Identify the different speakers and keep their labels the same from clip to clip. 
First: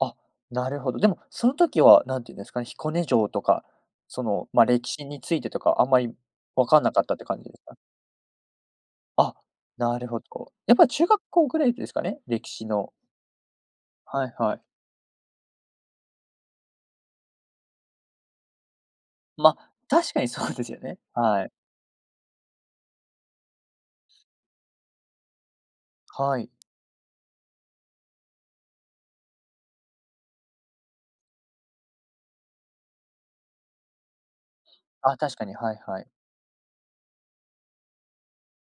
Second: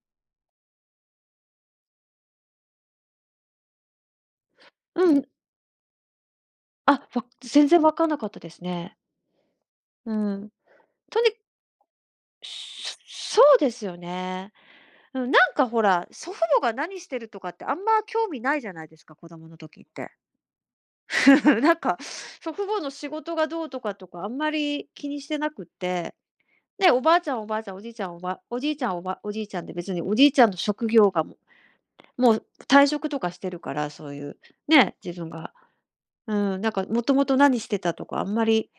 Speaker 1: あ、なるほど。でも、その時は、何て言うんですかね、彦根城とか、その、ま、歴史
Speaker 2: う
Speaker 1: に
Speaker 2: ん。
Speaker 1: ついてとか、あんまり分かんなかっ
Speaker 2: あ、
Speaker 1: たっ
Speaker 2: わ、
Speaker 1: て感じで
Speaker 2: 全
Speaker 1: か？
Speaker 2: 然わかんなかったですね。
Speaker 1: あ、なる
Speaker 2: う
Speaker 1: ほ
Speaker 2: ん。
Speaker 1: ど。やっぱ中
Speaker 2: と
Speaker 1: 学
Speaker 2: に
Speaker 1: 校ぐらいですかね、歴史の。
Speaker 2: ししょそうですよ
Speaker 1: はい
Speaker 2: ね。
Speaker 1: はい。
Speaker 2: うん、なんかほら、祖父母が何してるとかってあんま興味ないじゃないですか、子供
Speaker 1: ま、
Speaker 2: の時って。
Speaker 1: 確かにそうですよね、はい。
Speaker 2: なんか、祖父母の仕事がどうとかとか、あんまり気にしてなくって。
Speaker 1: はい。
Speaker 2: で、おばあちゃんはおばあちゃん、おじいちゃん、おばおじいちゃん、おばおじいちゃんって別におじいちゃんの職業がもうもう退職とかしてるから、そういう、ね、
Speaker 1: あ、
Speaker 2: 自分
Speaker 1: 確か
Speaker 2: が。
Speaker 1: に、はいはい。
Speaker 2: うん、なんか元々何してたとか、あんまり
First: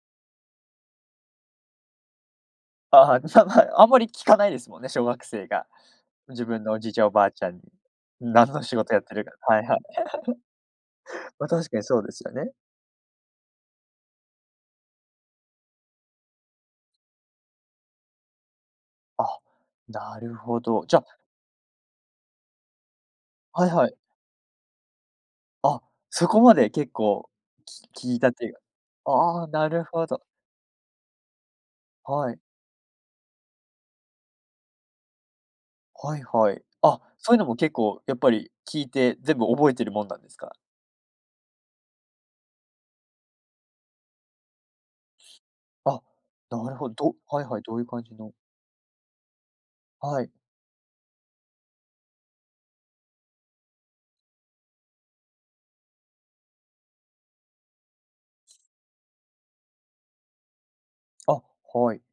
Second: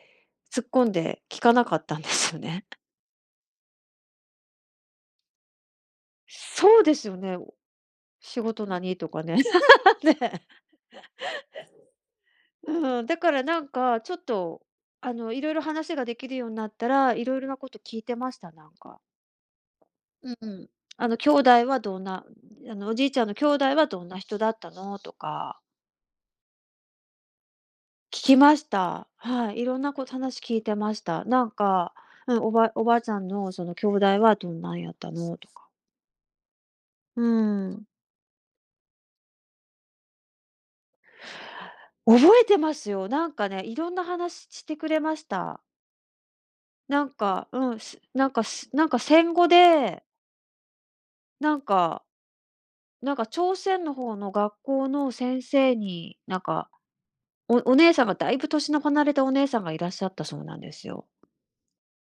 Speaker 2: 突っ込んで聞かなかったんですよね。
Speaker 1: ああ、はい、むさむはい、あんまり聞かないですもんね、小学生が、自分のお
Speaker 2: そう
Speaker 1: じい
Speaker 2: で
Speaker 1: ちゃん、
Speaker 2: す
Speaker 1: お
Speaker 2: よ
Speaker 1: ばあ
Speaker 2: ね、
Speaker 1: ちゃ
Speaker 2: お
Speaker 1: んに、
Speaker 2: 仕
Speaker 1: 何の
Speaker 2: 事
Speaker 1: 仕事
Speaker 2: 何
Speaker 1: やっ
Speaker 2: と
Speaker 1: て
Speaker 2: か
Speaker 1: るか、
Speaker 2: ね。
Speaker 1: はいはい。
Speaker 2: ね。
Speaker 1: ま、確かにそうですよね。
Speaker 2: うん。だからなんかちょっと、あの、いろいろ話ができるようなったら、いろいろなこと聞いてました、なんか。
Speaker 1: あ、な
Speaker 2: う
Speaker 1: る
Speaker 2: う
Speaker 1: ほ
Speaker 2: ん。
Speaker 1: ど。じゃ
Speaker 2: あの「兄弟はどんなうん、あの、おじいちゃんの兄弟
Speaker 1: はい
Speaker 2: は
Speaker 1: はい。
Speaker 2: どんな人だったの？」とか。
Speaker 1: あっ、そこまで結構、き聞い
Speaker 2: 聞
Speaker 1: た
Speaker 2: き
Speaker 1: という
Speaker 2: ました。
Speaker 1: ああ、
Speaker 2: はい、い
Speaker 1: な
Speaker 2: ろん
Speaker 1: る
Speaker 2: な、こう、
Speaker 1: ほ
Speaker 2: た
Speaker 1: ど。
Speaker 2: なし聞いてました。なんか、
Speaker 1: は
Speaker 2: う
Speaker 1: い。
Speaker 2: ん「おばおばあちゃんのその兄弟はどんなんやったの？」とか。
Speaker 1: はいはい。あ、
Speaker 2: う
Speaker 1: そういうのも結
Speaker 2: ん。
Speaker 1: 構やっぱり聞いて全部覚えてるもんなんですか？
Speaker 2: 覚えてますよ。何かねいろんな話ちてくれました。
Speaker 1: あ、なるほ
Speaker 2: なん
Speaker 1: どはい
Speaker 2: か
Speaker 1: はい、
Speaker 2: う
Speaker 1: ど
Speaker 2: ん、
Speaker 1: ういう
Speaker 2: す
Speaker 1: 感じ
Speaker 2: なん
Speaker 1: の
Speaker 2: か、すなんか戦後で
Speaker 1: はい。
Speaker 2: なんかなんか朝鮮の方の学校の先生に、なんか、おお姉さんがだいぶ歳の離れたお姉さんがいらっしゃったそうなんですよ。
Speaker 1: あ、はい。